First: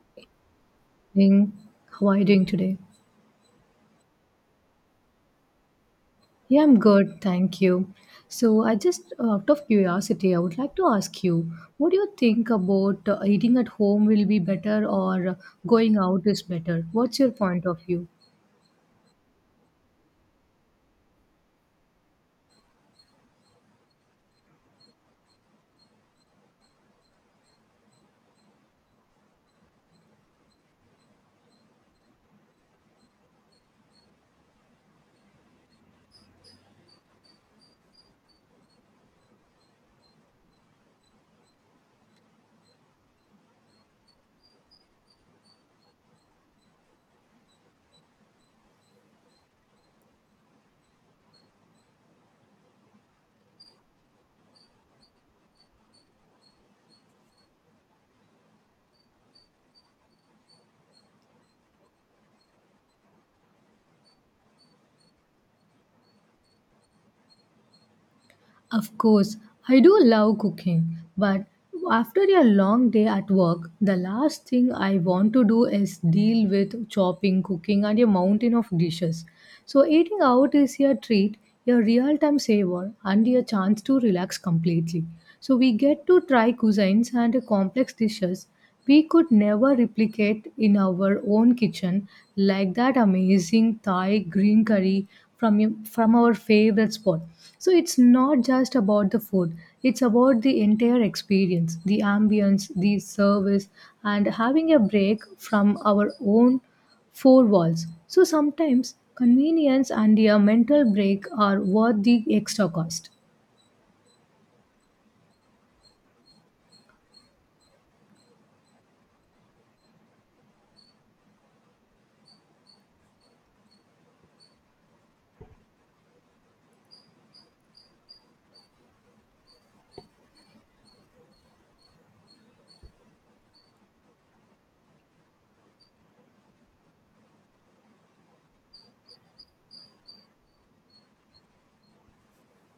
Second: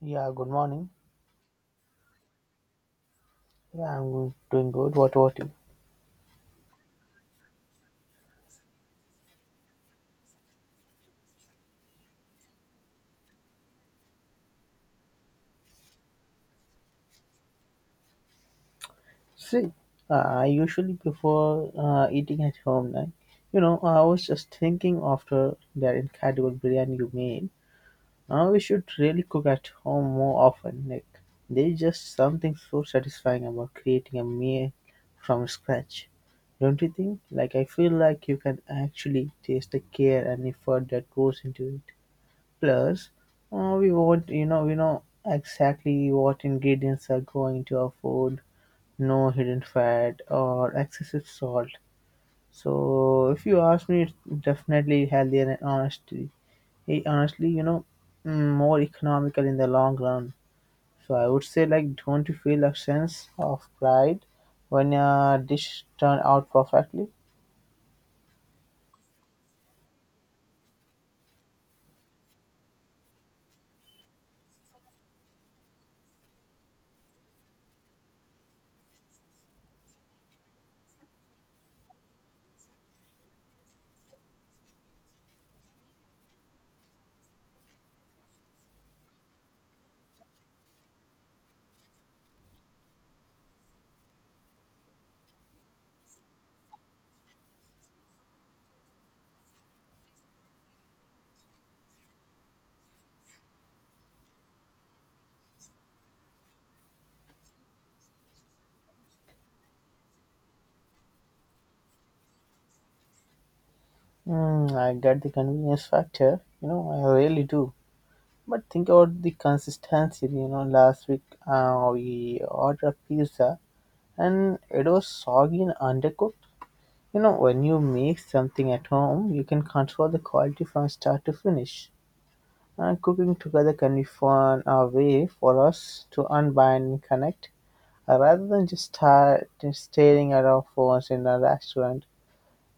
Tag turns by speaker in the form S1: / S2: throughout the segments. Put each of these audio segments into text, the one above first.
S1: Yeah, good morning.
S2: Morning. How are you doing today?
S1: Yeah, doing good. What about you?
S2: Yeah, I'm good, thank you. So, I just out of curiosity, I would like to ask you, what do you think about eating at home will be better or going out is better? What's your point of view?
S1: See, I usually prefer eating at home. I was just thinking after that incredible biryani you made, we should really cook at home more often. Like, there's just something so satisfying about creating a meal from scratch. Don't you think? Like, I feel like you can actually taste the care and effort that goes into it. Plus, we know exactly what ingredients are going to our food. No hidden fat or excessive salt. So if you ask me, it's definitely healthier and honestly, more economical in the long run. So I would say, like, don't you feel a sense of pride when a dish turned out perfectly?
S2: Of course, I do love cooking, but after a long day at work, the last thing I want to do is deal with chopping, cooking, and a mountain of dishes. So, eating out is a treat, a real time saver, and a chance to relax completely. So, we get to try cuisines and complex dishes we could never replicate in our own kitchen like that amazing Thai green curry from our favorite spot. So it's not just about the food; it's about the entire experience, the ambience, the service, and having a break from our own four walls. So sometimes convenience and a mental break are worth the extra cost.
S1: Mm, I get the convenience factor. You know, I really do. But think about the consistency. You know, last week we ordered pizza and it was soggy and undercooked. You know, when you make something at home, you can control the quality from start to finish. And cooking together can be fun, a way for us to unbind and connect, rather than just staring at our phones in a restaurant.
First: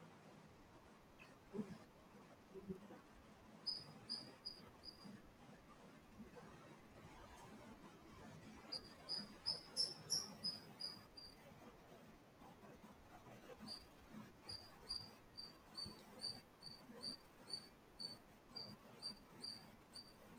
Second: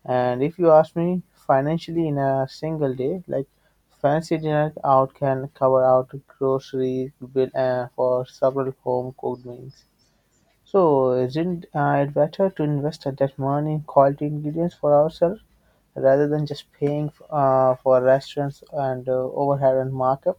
S1: And if you ask me, financially in a single day, like, fancy dinner out can cover out grocery bill for several home cooked meals. So isn't it better to invest that money in quality ingredients for ourselves rather than just paying for restaurants and overhead and markup?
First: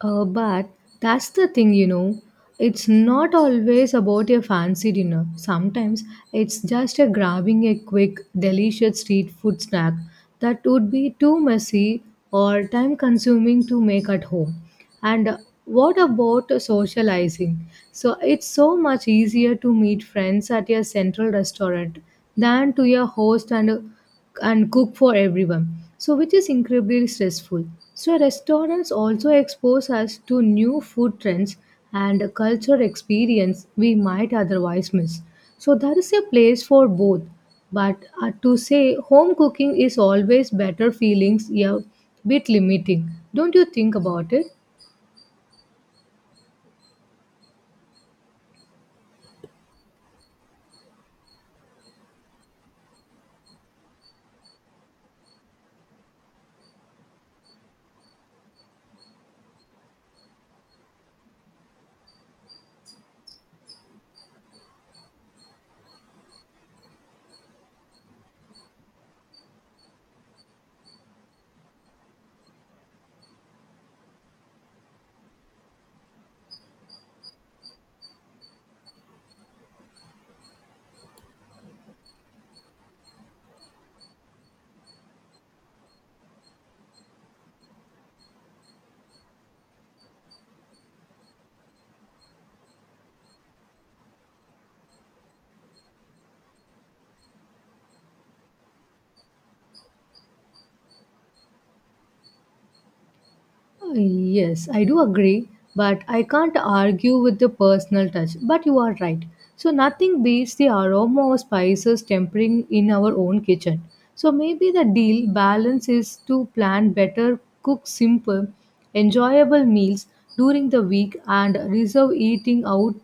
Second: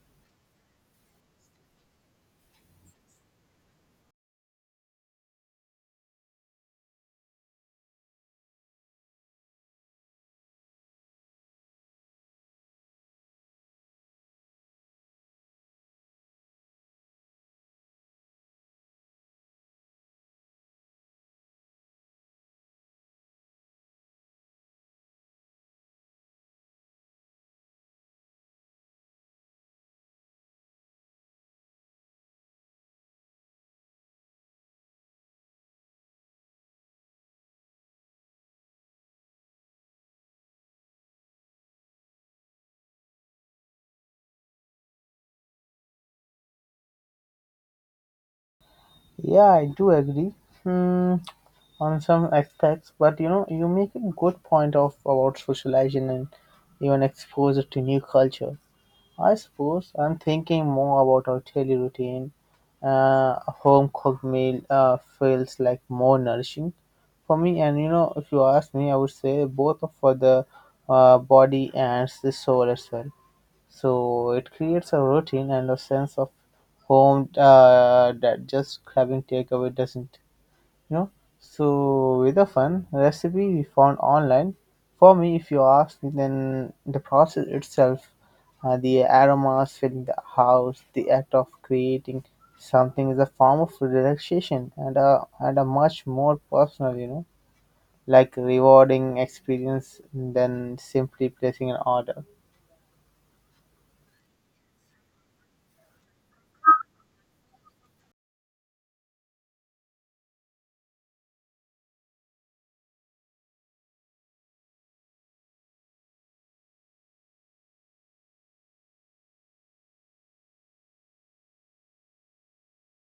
S2: But that's the thing, you know. It's not always about a fancy dinner. Sometimes it's just a grabbing a quick, delicious street food snack that would be too messy or time consuming to make at home. And what about socializing? So it's so much easier to meet friends at a central restaurant than to your host and cook for everyone, so which is incredibly stressful. So restaurants also expose us to new food trends and culture experience we might otherwise miss. So there is a place for both, but to say home cooking is always better feelings a bit limiting. Don't you think about it?
S1: Yeah, I do agree, hmm, on some aspects, but you know, you make a good point of about socializing and even exposure to new culture. I suppose I'm thinking more about our daily routine. A home cooked meal feels like more nourishing for me. And you know, if you ask me, I would say both for the body and the soul as well. So it creates a routine and a sense of home, that just grabbing takeaway doesn't. You know, so with a fun recipe we found online, for me, if you ask me, then the process itself, the aromas filling the house, the act of creating something is a form of relaxation and a much more personal, you know, like rewarding experience than simply placing an order.
S2: Yes, I do agree, but I can't argue with the personal touch. But you are right. So, nothing beats the aroma of spices tempering in our own kitchen. So, maybe the deal balance is to plan better, cook simple, enjoyable meals during the week, and reserve eating out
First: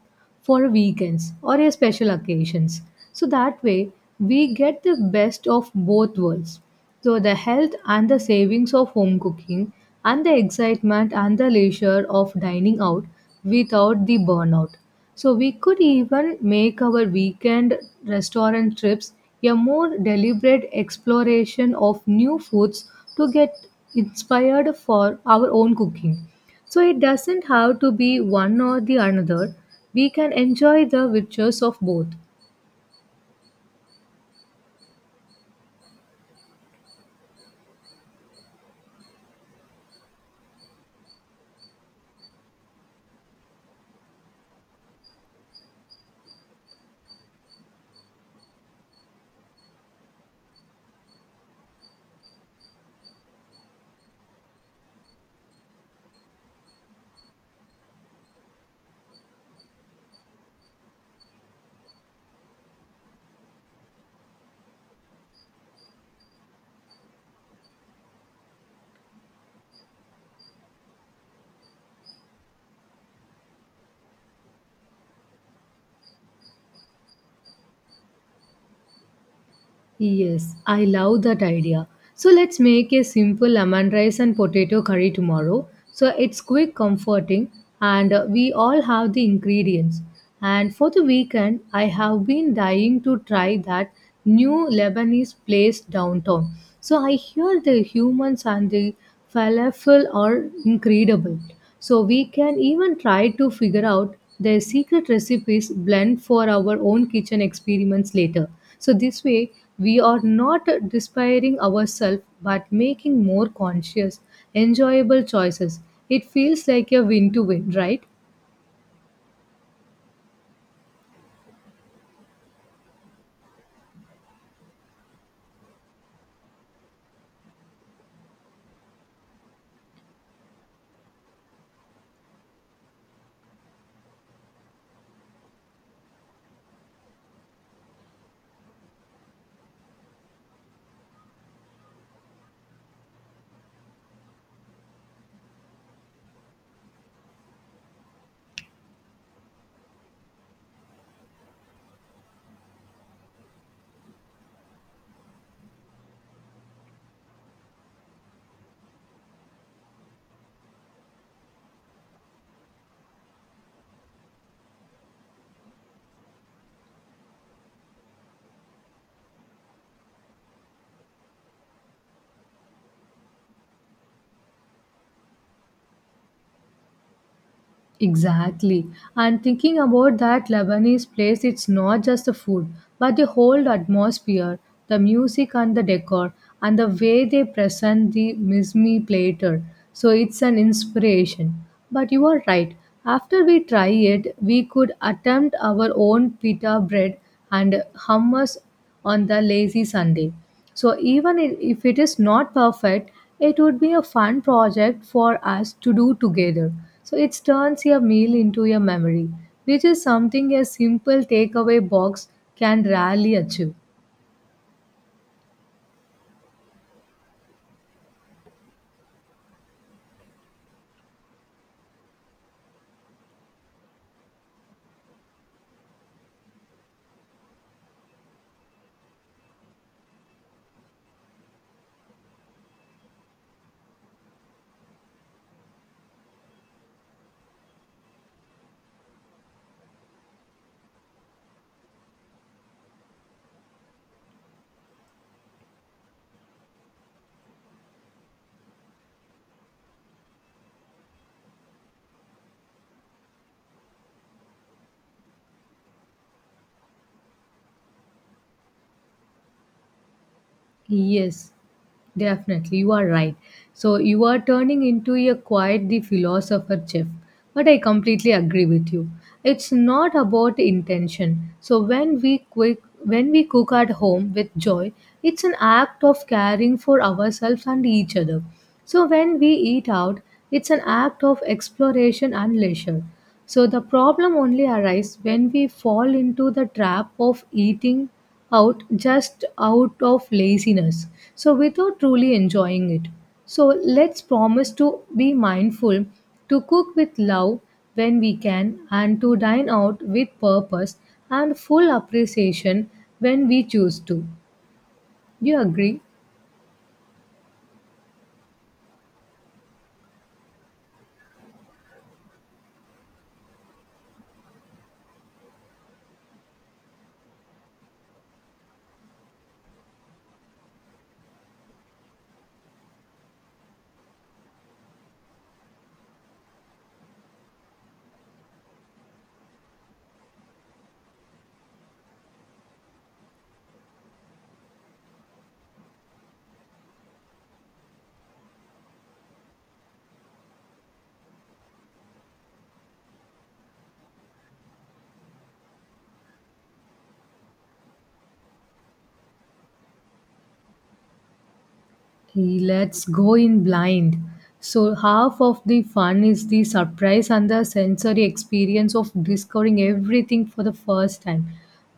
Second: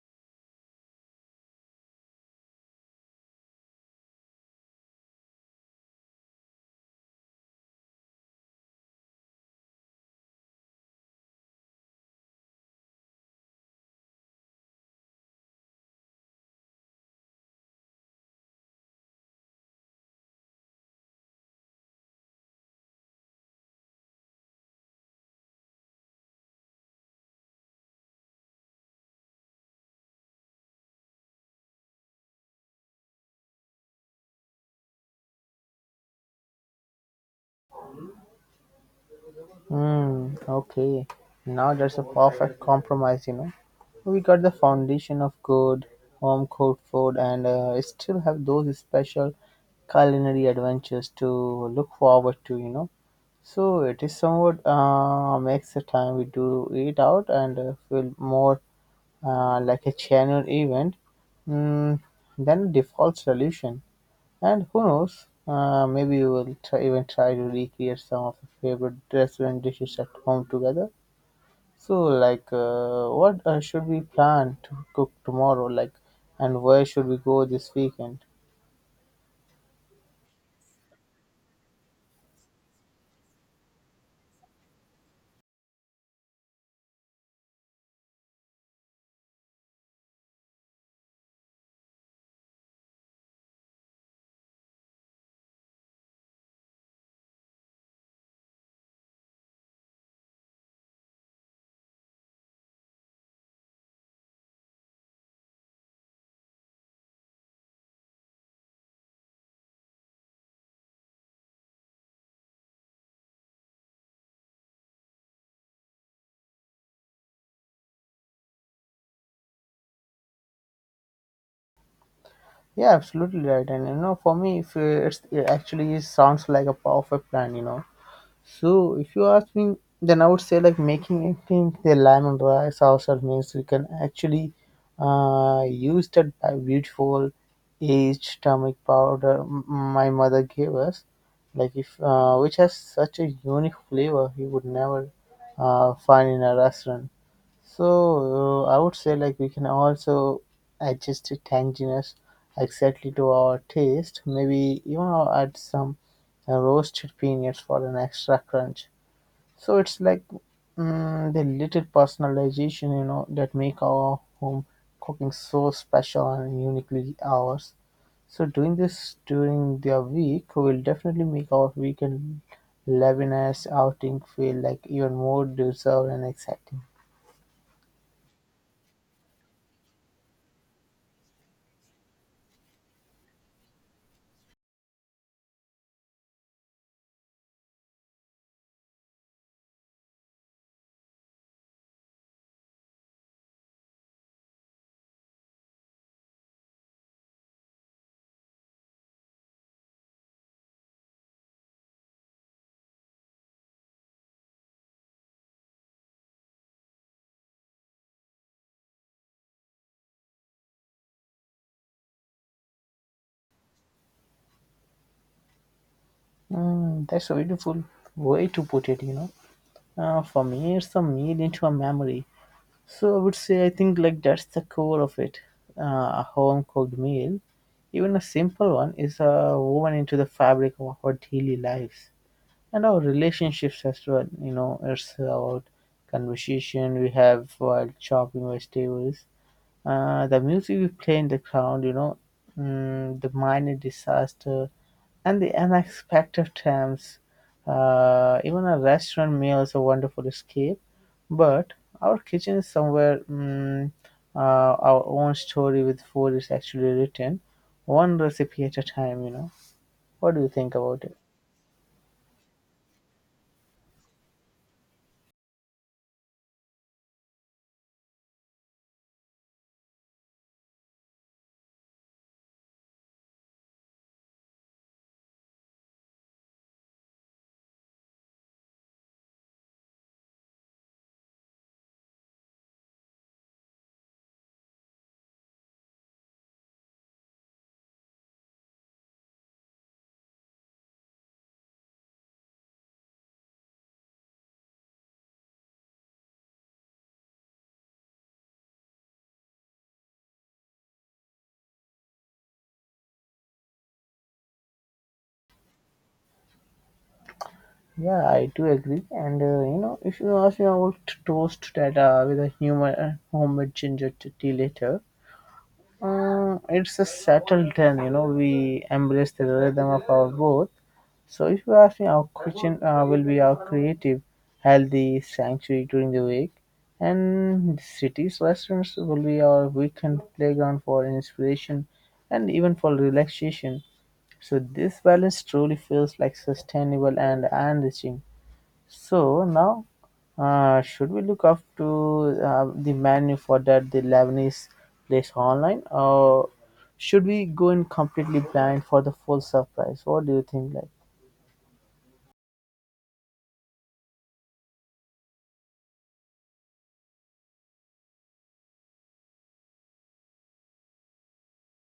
S2: for weekends or a special occasions. So, that way, we get the best of both worlds so the health and the savings of home cooking and the excitement and the leisure of dining out without the burnout. So we could even make our weekend restaurant trips a more deliberate exploration of new foods to get inspired for our own cooking. So it doesn't have to be one or the another. We can enjoy the riches of both.
S1: Mm, okay, now that's a perfect compromise, you know. We got the foundation of good home cooked food and still have those special culinary adventures to look forward to, you know. So it is somewhat, makes the time we do eat out and feel more like a channel event, mm, than a default solution. And who knows, maybe we will try, even try to recreate some of our favorite restaurant dishes at home together. So, like, what should we plan to cook tomorrow? Like, and where should we go this weekend?
S2: Yes, I love that idea. So let's make a simple lemon rice and potato curry tomorrow. So it's quick, comforting, and we all have the ingredients. And for the weekend, I have been dying to try that new Lebanese place downtown. So I hear the humans and the falafel are incredible. So we can even try to figure out their secret recipes blend for our own kitchen experiments later. So this way we are not despairing ourselves but making more conscious, enjoyable choices. It feels like a win to win, right?
S1: Yeah, absolutely right. And you know, for me, if it's, it actually sounds like a perfect plan. You know, so if you ask me, then I would say, like, making it in the lemon rice ourselves means we can actually use that beautiful aged turmeric powder my mother gave us, like, if which has such a unique flavor you would never find in a restaurant. So I would say, like, we can also adjust the tanginess exactly to our taste. Maybe even I'll add some roasted peanuts for an extra crunch. So it's like, the little personalization, you know, that make our home cooking so special and uniquely ours. So doing this during the week will definitely make our weekend Lebanese outing feel like even more deserved and exciting.
S2: Exactly. And thinking about that Lebanese place, it's not just the food, but the whole atmosphere, the music and the decor, and the way they present the mizmi platter. So it's an inspiration. But you are right. After we try it, we could attempt our own pita bread and hummus on the lazy Sunday. So even if it is not perfect, it would be a fun project for us to do together. So it turns your meal into a memory, which is something a simple takeaway box can rarely achieve.
S1: Mm, that's a beautiful way to put it, you know. For me, it's a meal into a memory. So I would say, I think, like that's the core of it. A home cooked meal, even a simple one, is woven into the fabric of our daily lives and our relationships as well. You know, it's about conversation we have while chopping vegetables, the music we play in the ground, you know, the minor disaster and the unexpected times. Even a restaurant meal is a wonderful escape, but our kitchen is somewhere, our own story with food is actually written, one recipe at a time. You know, what do you think about it?
S2: Yes, definitely. You are right. So you are turning into a quite the philosopher chef. But I completely agree with you. It's not about intention. So when we cook at home with joy, it's an act of caring for ourselves and each other. So when we eat out, it's an act of exploration and leisure. So the problem only arises when we fall into the trap of eating out just out of laziness so without truly enjoying it so let's promise to be mindful to cook with love when we can and to dine out with purpose and full appreciation when we choose to. Do you agree?
S1: Yeah, I do agree. And you know, if you ask me, I will toast that with a human homemade ginger tea later. It's a settled then. You know, we embrace the rhythm of our boat. So, if you ask me, our kitchen will be our creative, healthy sanctuary during the week, and cities restaurants will be our weekend playground for inspiration and even for relaxation. So, this balance truly feels like sustainable and enriching. So, now should we look up to the menu for that the Lebanese place online, or should we go in completely blind for the full surprise? What do you think? Like,
S2: Let's go in blind. So, half of the fun is the surprise and the sensory experience of discovering everything for the first time.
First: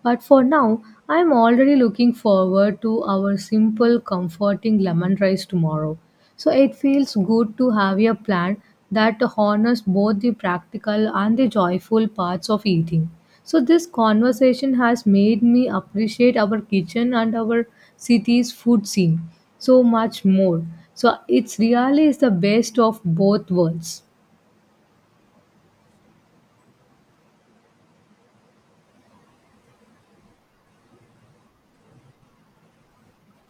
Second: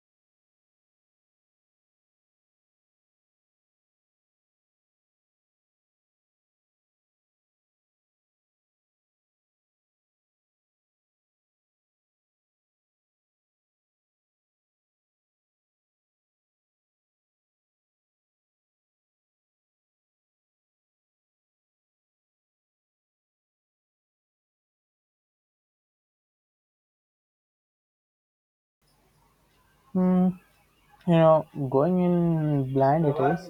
S2: But for now, I'm already looking forward to our simple, comforting lemon rice tomorrow. So, it feels good to have a plan that honors both the practical and the joyful parts of eating. So, this conversation has made me appreciate our kitchen and our city's food scene so much more. So, it's really is the best of both worlds.
S1: hmm. You know, going in blind it is.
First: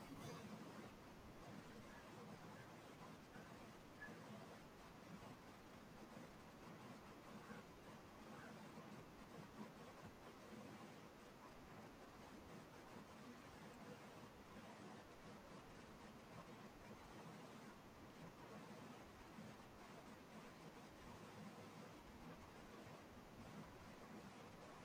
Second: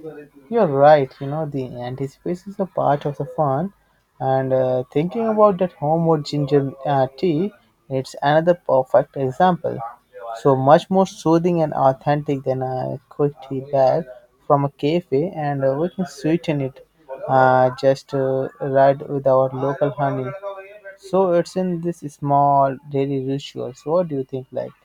S1: You're right, you know. The anticipation is a part of the fun. And thinking about that homewood ginger tea, it's another perfect example, so much more soothing and authentic than a quick tea bag from a cafe. And we can sweeten it just right with our local honey. So it's in this small daily rituals. What do you think, like?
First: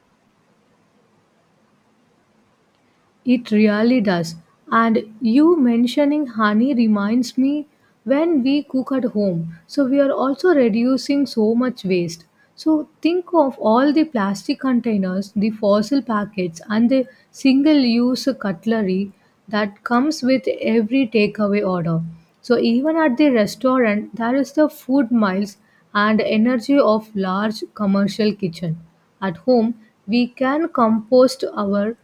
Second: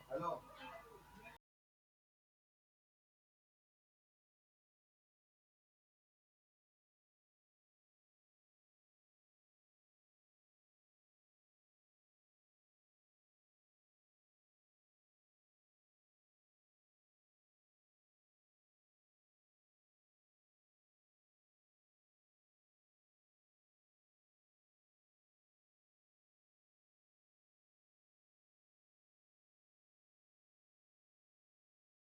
S2: It really does. And you mentioning honey reminds me when we cook at home. So we are also reducing so much waste. So think of all the plastic containers, the fossil packets, and the single use cutlery that comes with every takeaway order. So even at the restaurant, there is the food miles and energy of large commercial kitchen. At home, we can compost our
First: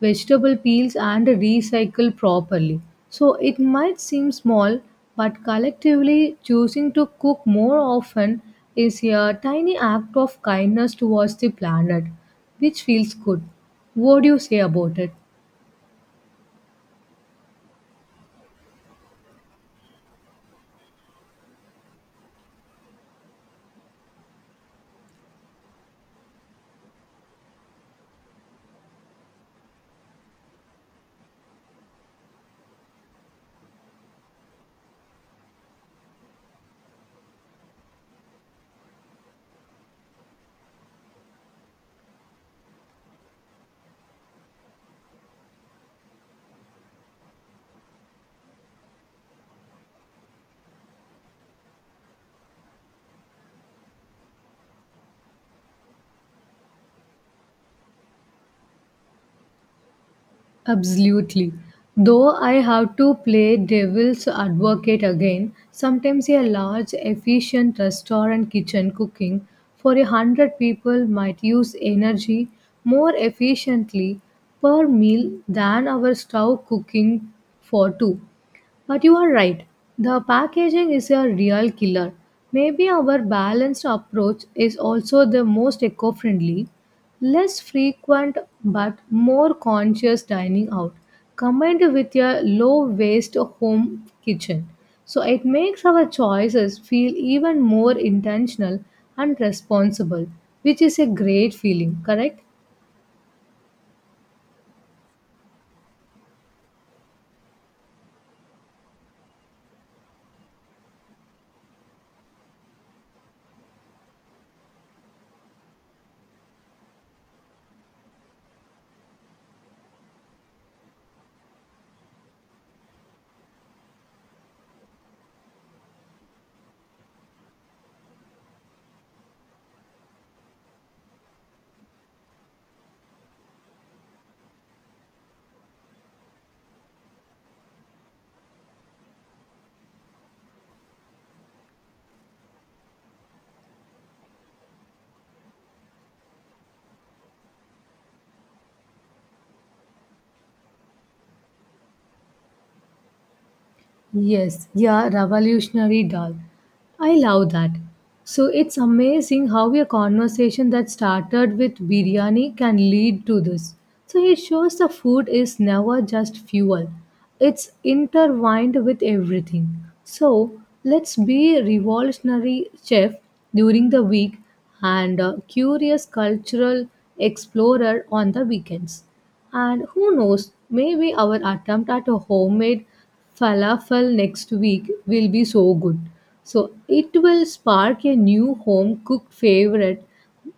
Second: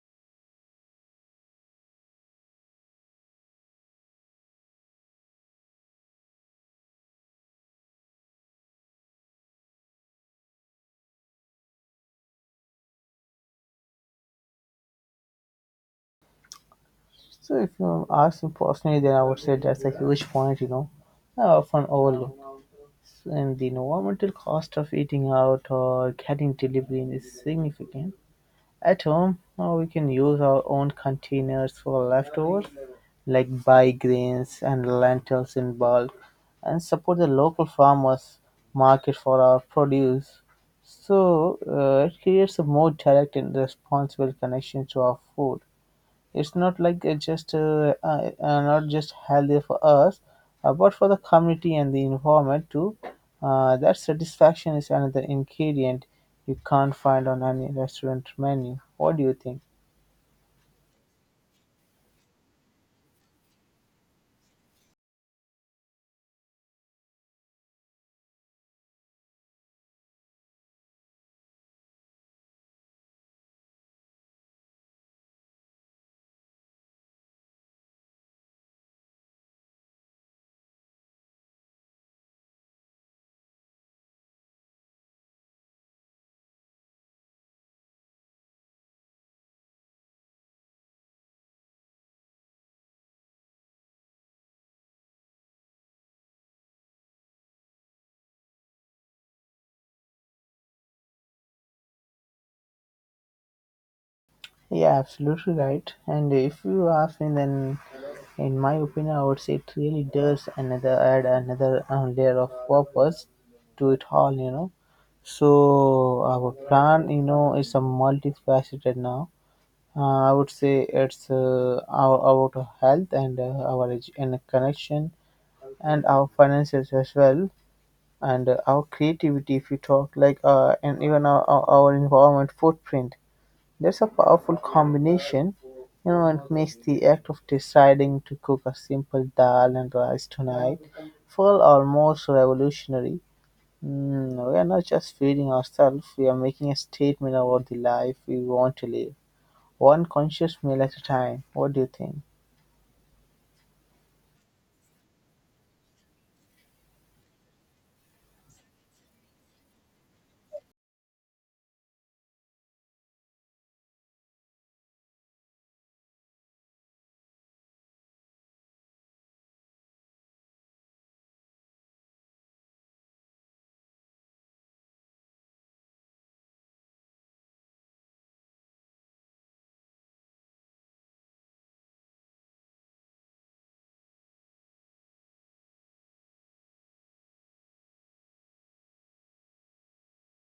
S2: vegetable peels and recycle properly. So it might seem small, but collectively choosing to cook more often is a tiny act of kindness towards the planet, which feels good. What do you say about it?
S1: So if you ask me personally, then I would say that's a huge point, you know, I often overlook. And the environmental cost of eating out or getting delivery is significant. At home, we can use our own containers for leftovers, like buy grains and lentils in bulk, and support the local farmers market for our produce. So it creates a more direct and responsible connection to our food. It's not like it's just not just healthy for us, but for the community and the environment too. That satisfaction is another ingredient you can't find on any restaurant menu. What do you think?
S2: Absolutely. Though I have to play devil's advocate again, sometimes a large, efficient restaurant kitchen cooking for a hundred people might use energy more efficiently per meal than our stove cooking for two. But you are right, the packaging is a real killer. Maybe our balanced approach is also the most eco friendly, less frequent but more conscious dining out, combined with a low waste home kitchen. So it makes our choices feel even more intentional and responsible, which is a great feeling, correct?
S1: Yeah, absolutely right. And if you ask me, then in my opinion, I would say it really does another add another layer of purpose to it all. You know, so our plan, you know, is a multifaceted now. I would say it's our about health and and connection and our finances as well, and our creativity if you talk like, and even our environment footprint. That's a powerful combination, you know, and makes the act of deciding to cook a simple dal and rice tonight feel almost revolutionary. Mm, we are not just feeding ourselves; we are making a statement about the life we want to live. One conscious meal at a time. What do you think?
S2: Yes, yeah, revolutionary doll. I love that. So it's amazing how a conversation that started with biryani can lead to this. So it shows the food is never just fuel, it's intertwined with everything. So let's be revolutionary chef during the week and a curious cultural explorer on the weekends. And who knows, maybe our attempt at a homemade falafel next week will be so good. So it will spark a new home cooked favorite,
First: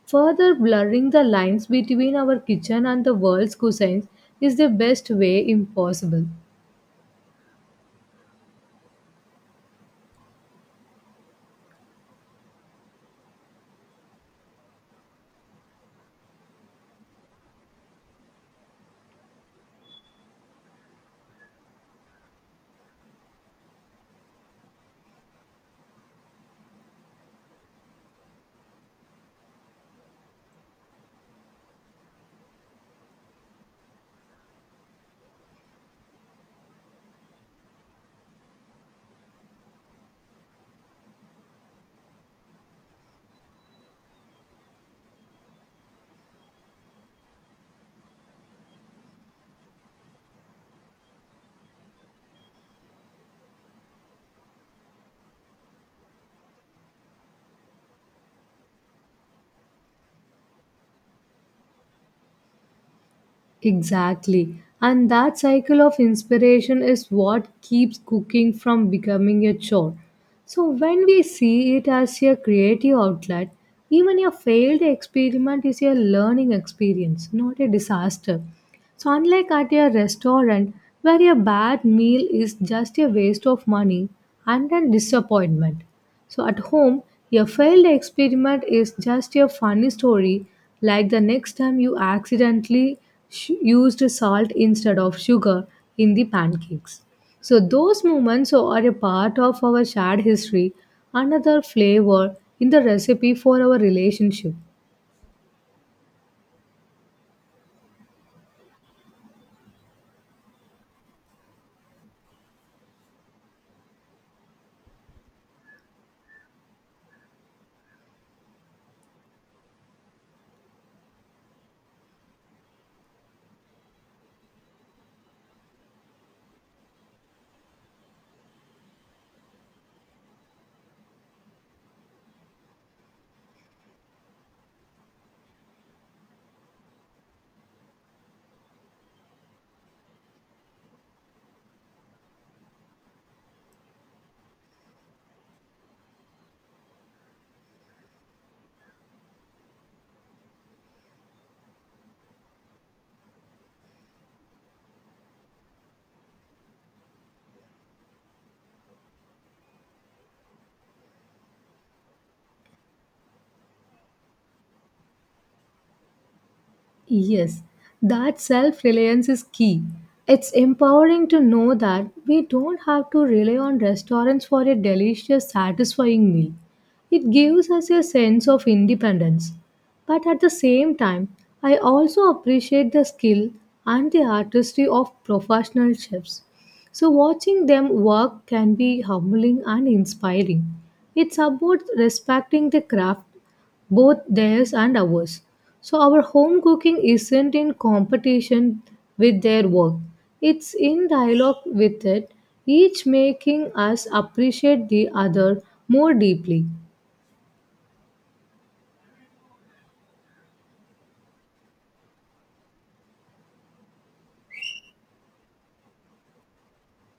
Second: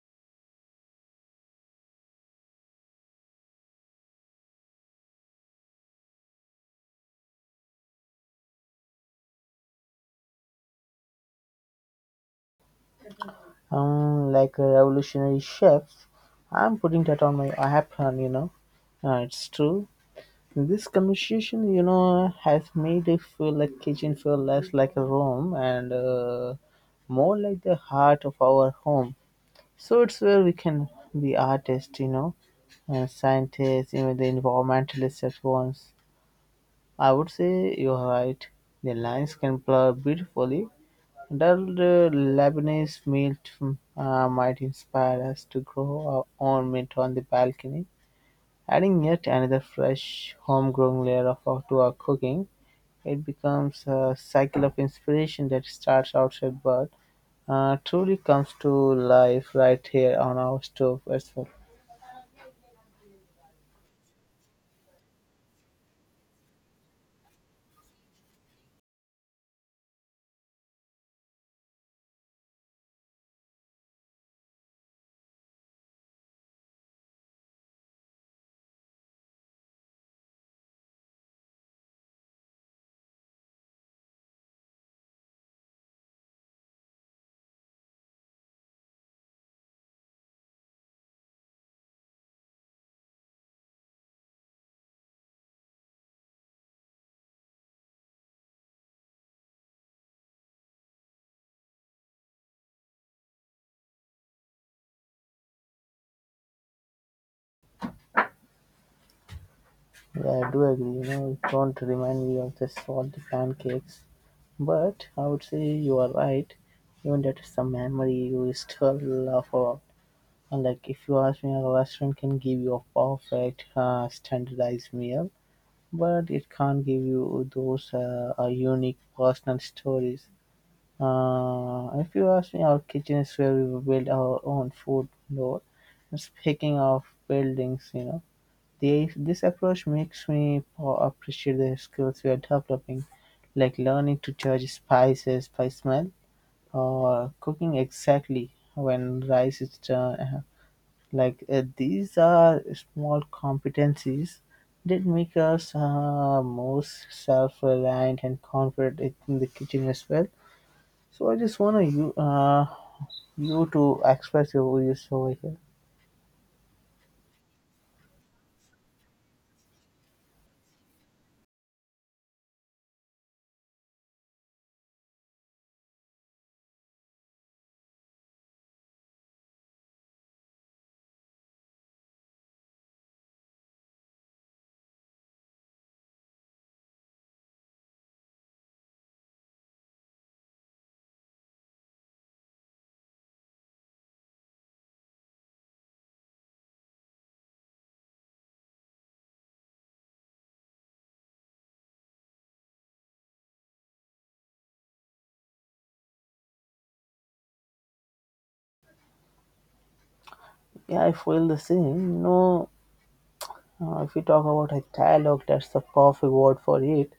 S2: further blurring the lines between our kitchen and the world's cuisines is the best way impossible.
S1: Like a revolutionary chef, I'm putting that on my apron, you know. It's true. This conversation, you know, has made it feel like kitchen feel less like a room and more like the heart of our home. So it's where we can be artists, you know, and scientists, even the environmentalists at once. I would say you're right. The lines can blur beautifully. Adult, Lebanese millet might inspire us to grow our own mint on the balcony, adding yet another fresh, homegrown layer to our cooking. It becomes a cycle of inspiration that starts outside but truly comes to life right here on our stove as well.
S2: Exactly. And that cycle of inspiration is what keeps cooking from becoming a chore. So, when we see it as a creative outlet, even a failed experiment is a learning experience, not a disaster. So, unlike at a restaurant where a bad meal is just a waste of money and a disappointment. So at home, your failed experiment is just a funny story, like the next time you accidentally used salt instead of sugar in the pancakes. So those moments are a part of our shared history, another flavor in the recipe for our relationship.
S1: Yeah, I do agree. You know, it don't remind me of the salty pancakes, but I would say you are right. Even that is a memory you still love. And, like, if you ask me, a restaurant can give you a perfect standardized meal, but it can't give you those unique personal stories. If you ask me, our kitchen is where we build our own food lore. And speaking of buildings, you know, this approach makes me appreciate the skills we are developing, like learning to judge spices by smell or cooking exactly when rice is done. Like, these are small competencies that make us more self-reliant and confident in the kitchen as well. So I just want to you you to express your views over here.
S2: Yes, that self reliance is key. It's empowering to know that we don't have to rely on restaurants for a delicious, satisfying meal. It gives us a sense of independence. But at the same time, I also appreciate the skill and the artistry of professional chefs. So, watching them work can be humbling and inspiring. It's about respecting the craft both theirs and ours. So our home cooking isn't in competition with their work, it's in dialogue with it, each making us appreciate the other more deeply.
S1: Yeah, I feel the same, you know. If we talk about a dialogue, that's the perfect word for it.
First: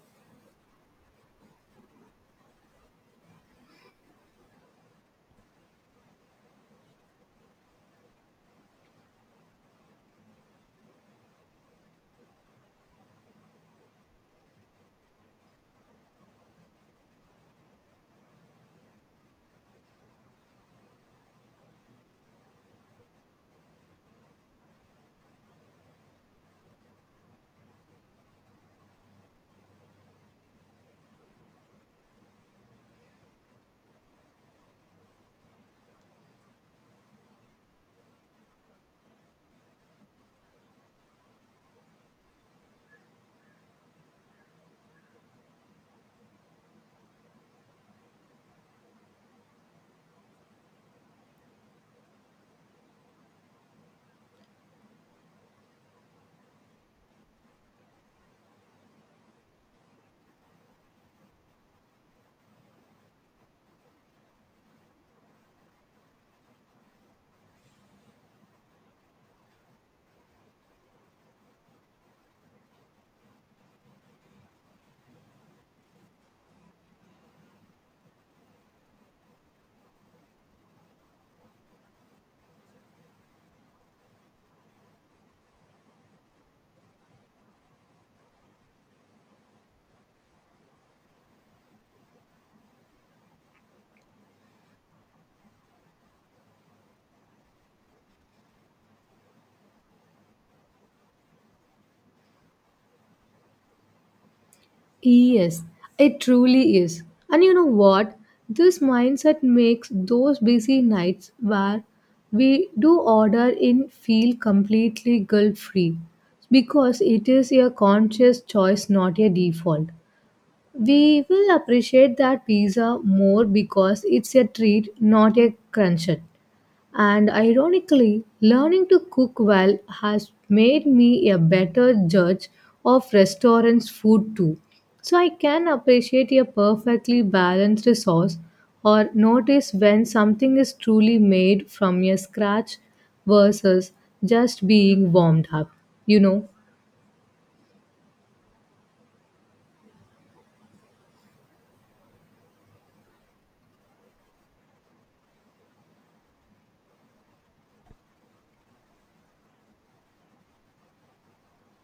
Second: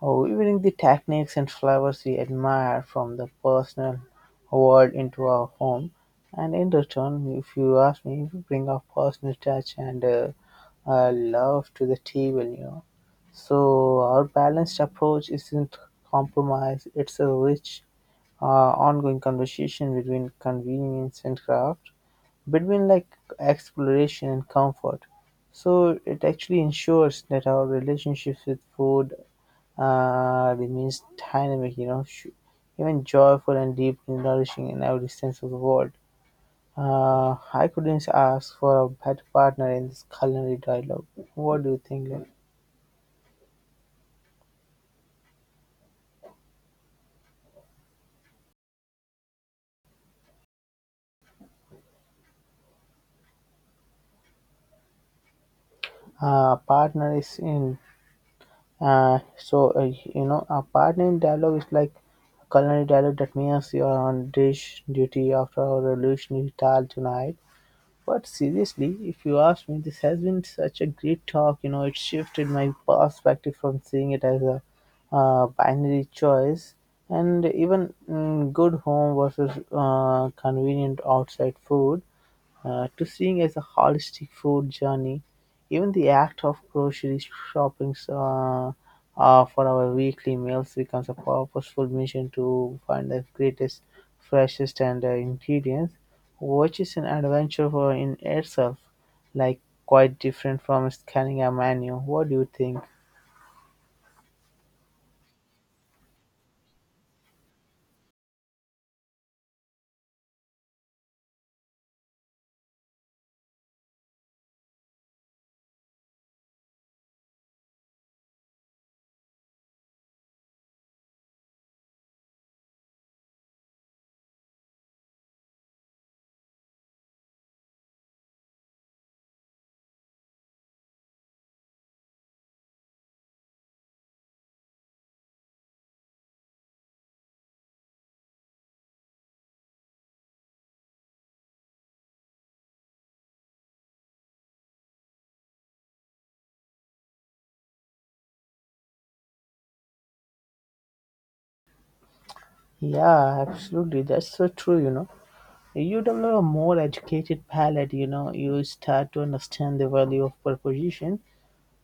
S1: Weaving the techniques and flavors we admire from the personal world into our home, and in return, if you ask me, we bring our personal touch and love to the table, you know. So, our balanced approach isn't compromise, it's a rich, uh, ongoing conversation between convenience and craft, between like exploration and comfort. So, it actually ensures that our relationships with food it means dynamic, you know, even joyful and deeply nourishing in every sense of the word. I couldn't ask for a better partner in this culinary dialogue. What do you think? Like, uh, a partner is in, so You know, a partner in dialogue is like culinary dialogue that means you are on dish duty after our revolutionary tal tonight. But seriously, if you ask me, this has been such a great talk. You know, it shifted my perspective from seeing it as a binary choice and even good home versus convenient outside food, to seeing as a holistic food journey, even the act of grocery shopping, for our weekly meals becomes a purposeful mission to find the greatest, freshest, and ingredients, which is an adventure for in itself, like quite different from scanning a menu. What do you think?
S2: Yes, it truly is. And you know what? This mindset makes those busy nights where we do order in feel completely guilt free because it is a conscious choice, not a default. We will appreciate that pizza more because it's a treat, not a crunchette. And ironically, learning to cook well has made me a better judge of restaurants' food too. So I can appreciate a perfectly balanced sauce or notice when something is truly made from a scratch versus just being warmed up, you know.
S1: Yeah, absolutely. That's so true, you know. You develop a more educated palate, you know, you start to understand the value of proposition.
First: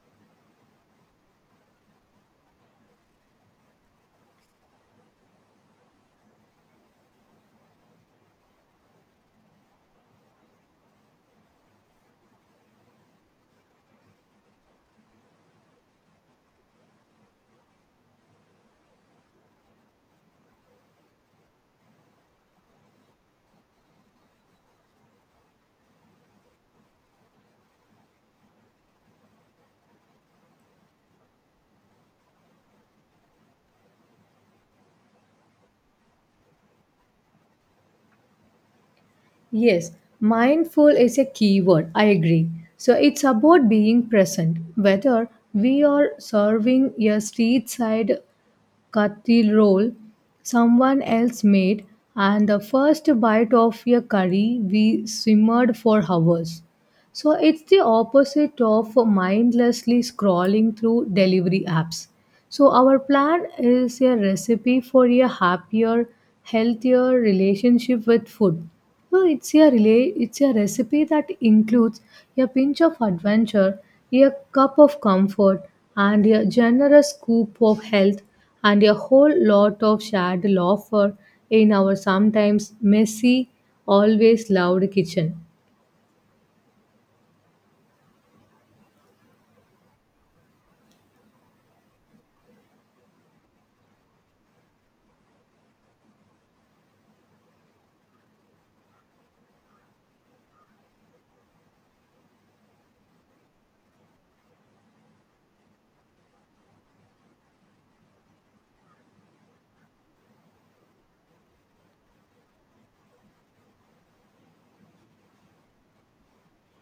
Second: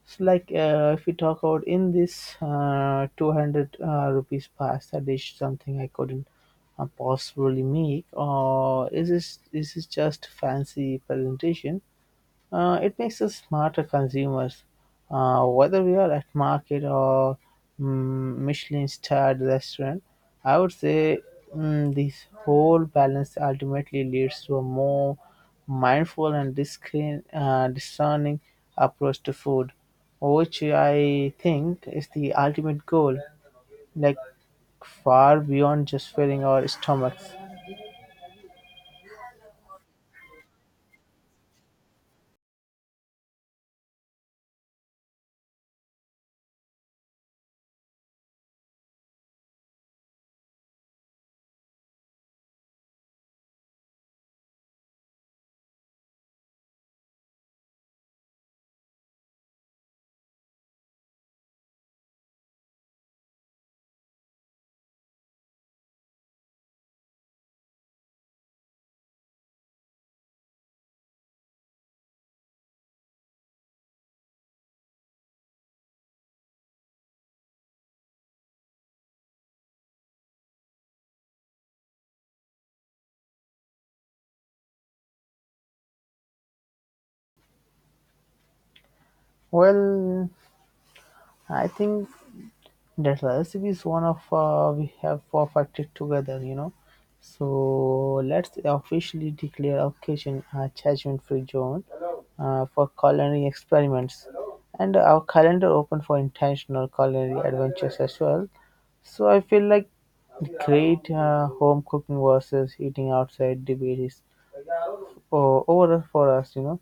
S1: So like, if we talk about in this 200 rupees pasta dish, something I couldn't possibly make, or is this just fancy presentation? It makes us smarter consumers, whether we are at market or Michelin-starred restaurant. I would say, this whole balance ultimately leads to a more mindful and discreet, discerning approach to food, which I think is the ultimate goal, like far beyond just filling our stomachs.
S2: Yes, mindful is a key word. I agree. So it's about being present, whether we are serving a street side kathi roll someone else made, and the first bite of a curry we simmered for hours. So it's the opposite of mindlessly scrolling through delivery apps. So our plan is a recipe for a happier, healthier relationship with food. So it's a relay, it's a recipe that includes a pinch of adventure, a cup of comfort, and a generous scoop of health, and a whole lot of shared laughter in our sometimes messy, always loud kitchen.
S1: Well, I think that recipe is one of we have perfected together, you know. So let's officially declare occasion a judgment-free zone for culinary experiments, and our calendar open for intentional culinary adventures as well. So I feel like the great home cooking versus eating outside debate is over for us, you know.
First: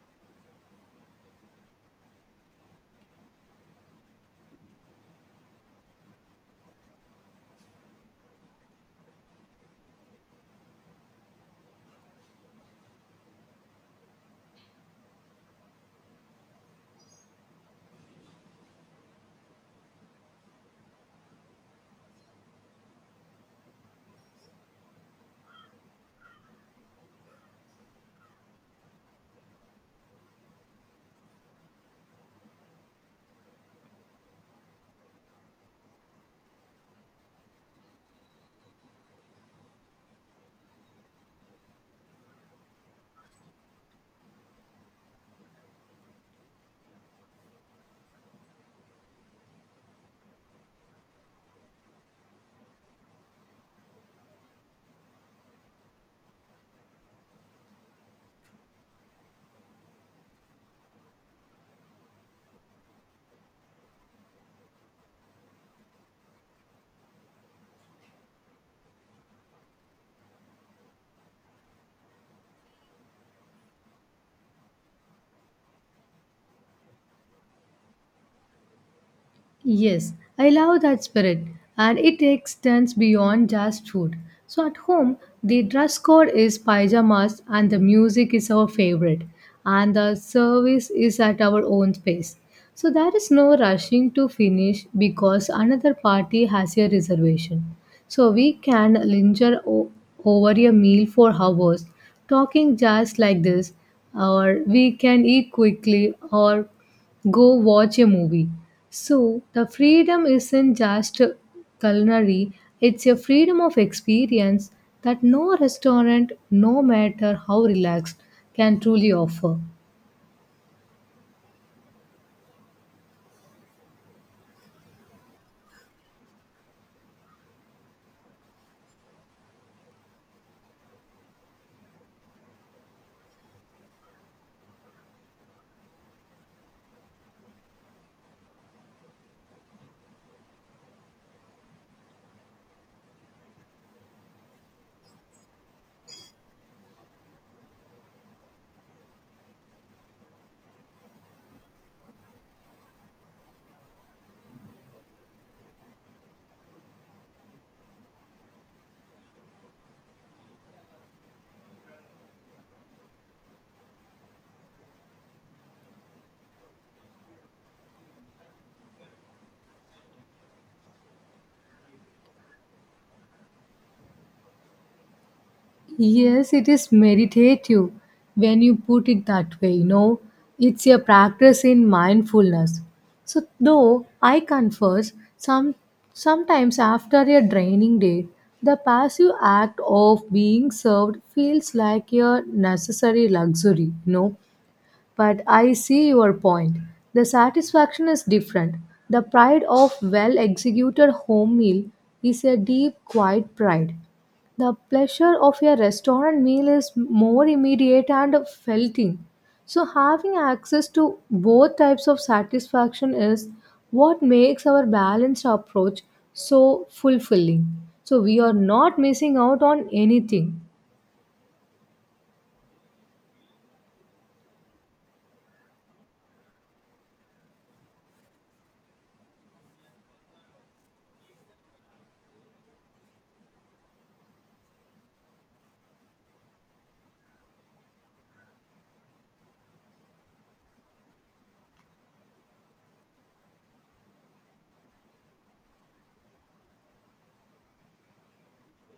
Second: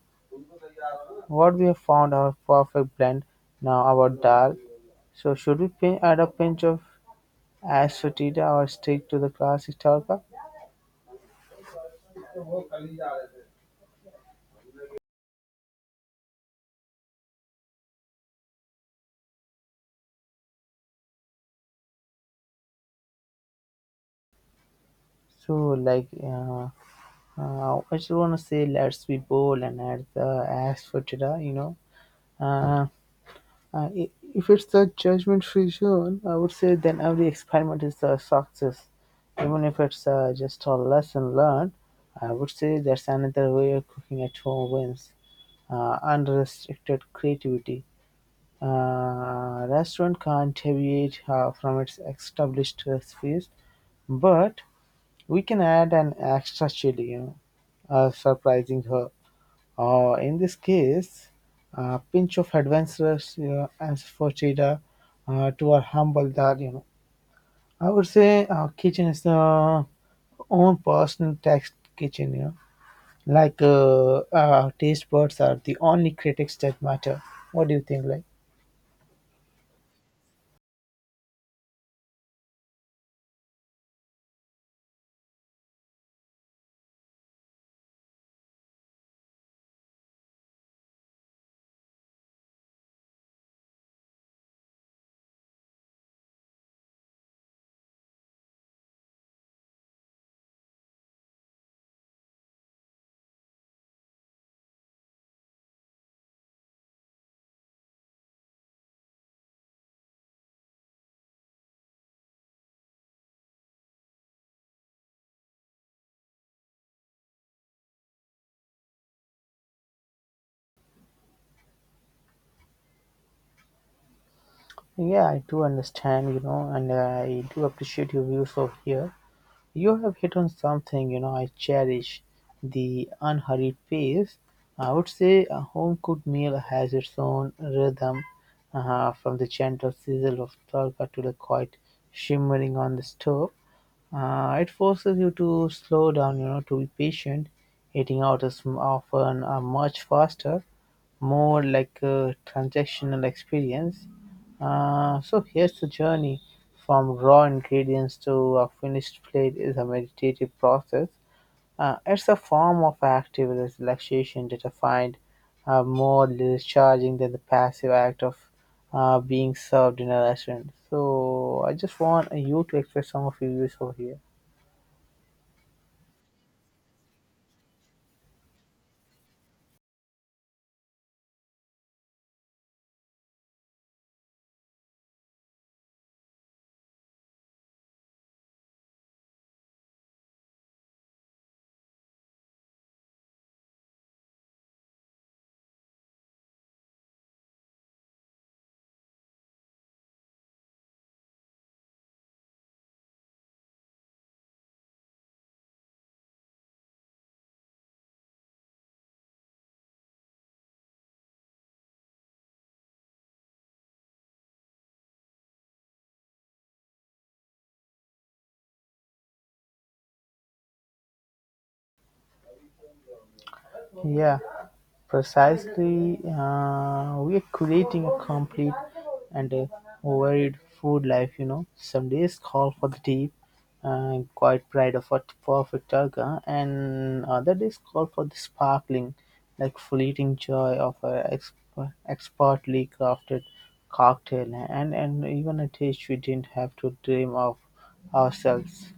S1: What we have found our perfect blend now about dal. So should we pin, add a pinch of Astrotida or stick to the classic Tarka? So I just want to say let's be bold and add the Astrotida, you know. Uh, if it's the judgment-free zone, I would say then every experiment is a success. Even if it's just a lesson learned, I would say that's another way of cooking at home wins. Unrestricted creativity. Restaurant can't deviate from its established recipes, but we can add an extra chili, you know, surprising her. In this case, a pinch of adventurous, you know, as for Cheetah to our humble dad, you know. I would say our kitchen is the own personal text kitchen, you know. Our taste buds are the only critics that matter. What do you think, like?
S2: Yes, I love that spirit, and it extends beyond just food. So at home, the dress code is pajamas, and the music is our favorite, and the service is at our own pace. So there is no rushing to finish because another party has a reservation. So we can linger over a meal for hours, talking just like this, or we can eat quickly or go watch a movie. So the freedom isn't just culinary, it's a freedom of experience that no restaurant, no matter how relaxed, can truly offer.
S1: Yeah, I do understand, you know, and I do appreciate your views over here. You have hit on something, you know. I cherish the unhurried pace. I would say a home cooked meal has its own rhythm, from the gentle sizzle of tadka to the quiet shimmering on the stove. It forces you to slow down, you know, to be patient. Eating out is often much faster, more like a transactional experience. So here's the journey from raw ingredients to a finished plate is a meditative process. It's a form of active relaxation that I find more recharging than the passive act of being served in a restaurant. So I just want you to express some of your views over here.
S2: Yes, it is meditative when you put it that way, you know. It's a practice in mindfulness. So though I confess sometimes after a draining day, the passive act of being served feels like a necessary luxury, you know. But I see your point. The satisfaction is different. The pride of well executed home meal is a deep, quiet pride. The pleasure of a restaurant meal is more immediate and felting. So, having access to both types of satisfaction is what makes our balanced approach so fulfilling. So, we are not missing out on anything.
S1: Yeah, precisely. We are creating a complete and a varied food life, you know. Some days call for the deep and quiet pride of a perfect targa, and other days call for the sparkling, like fleeting joy of a expertly crafted cocktail, and, even a taste we didn't have to dream of ourselves.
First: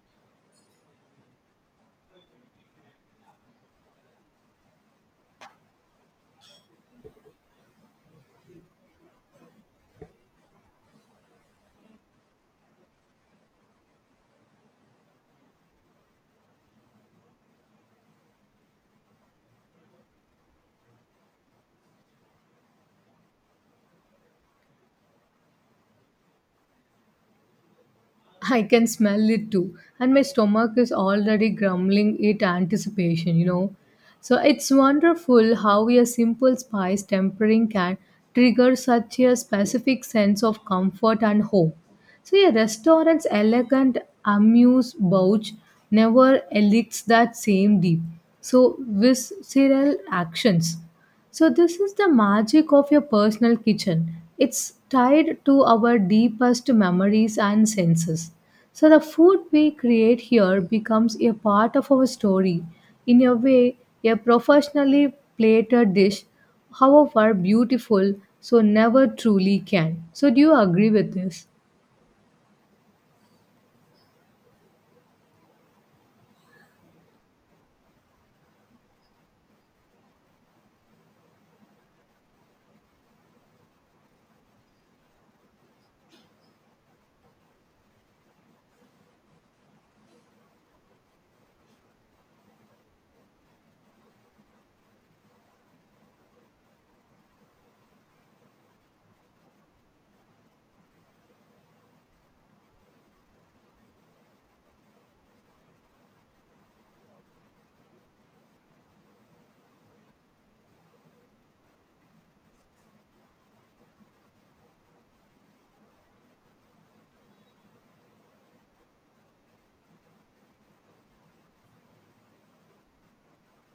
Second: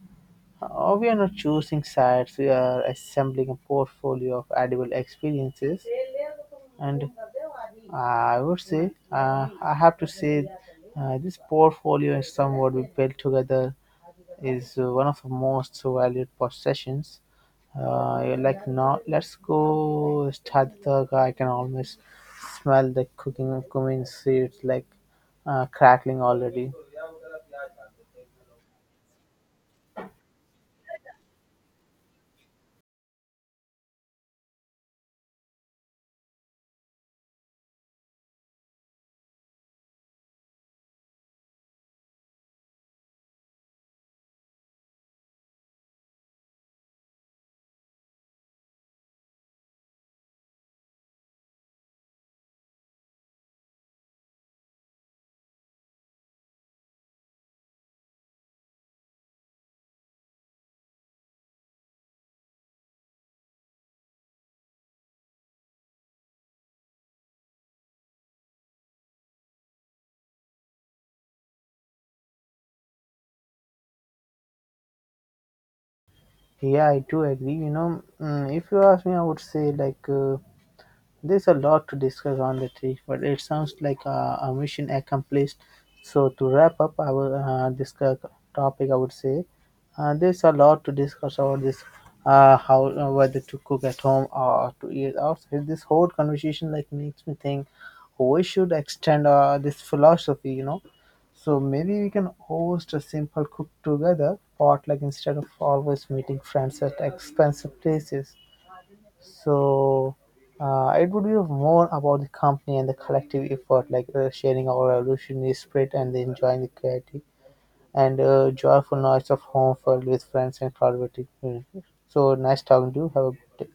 S1: We are not choosing sites, we are assembling a portfolio of edible experiences. And I have to say, this portfolio is somewhat we built together is one of the most valued possessions. You're like, now let's go start the talk. I can almost smell the cooking cumin seeds, crackling already.
S2: I can smell it too, and my stomach is already grumbling at anticipation, you know. So it's wonderful how a simple spice tempering can trigger such a specific sense of comfort and hope. So a restaurant's elegant amuse bouche never elicits that same deep, so visceral actions. So, this is the magic of your personal kitchen. It's tied to our deepest memories and senses. So, the food we create here becomes a part of our story. In a way, a professionally plated dish, however beautiful, so never truly can. So, do you agree with this?
S1: Yeah, I do agree. You know, if you ask me, I would say like. There's a lot to discuss on the tree, but it sounds like a mission accomplished. So, to wrap up our this topic, I would say there's a lot to discuss about this, how whether to cook at home or to eat outside. This whole conversation like makes me think we should extend this philosophy, you know. So maybe we can host a simple cook together potluck instead of always meeting friends at expensive places. So it would be more about the company and the collective effort, like sharing our revolutionary spirit and the enjoying the creativity and joyful noise of home filled with friends and collaborative community. So nice talking to you. Have a good day.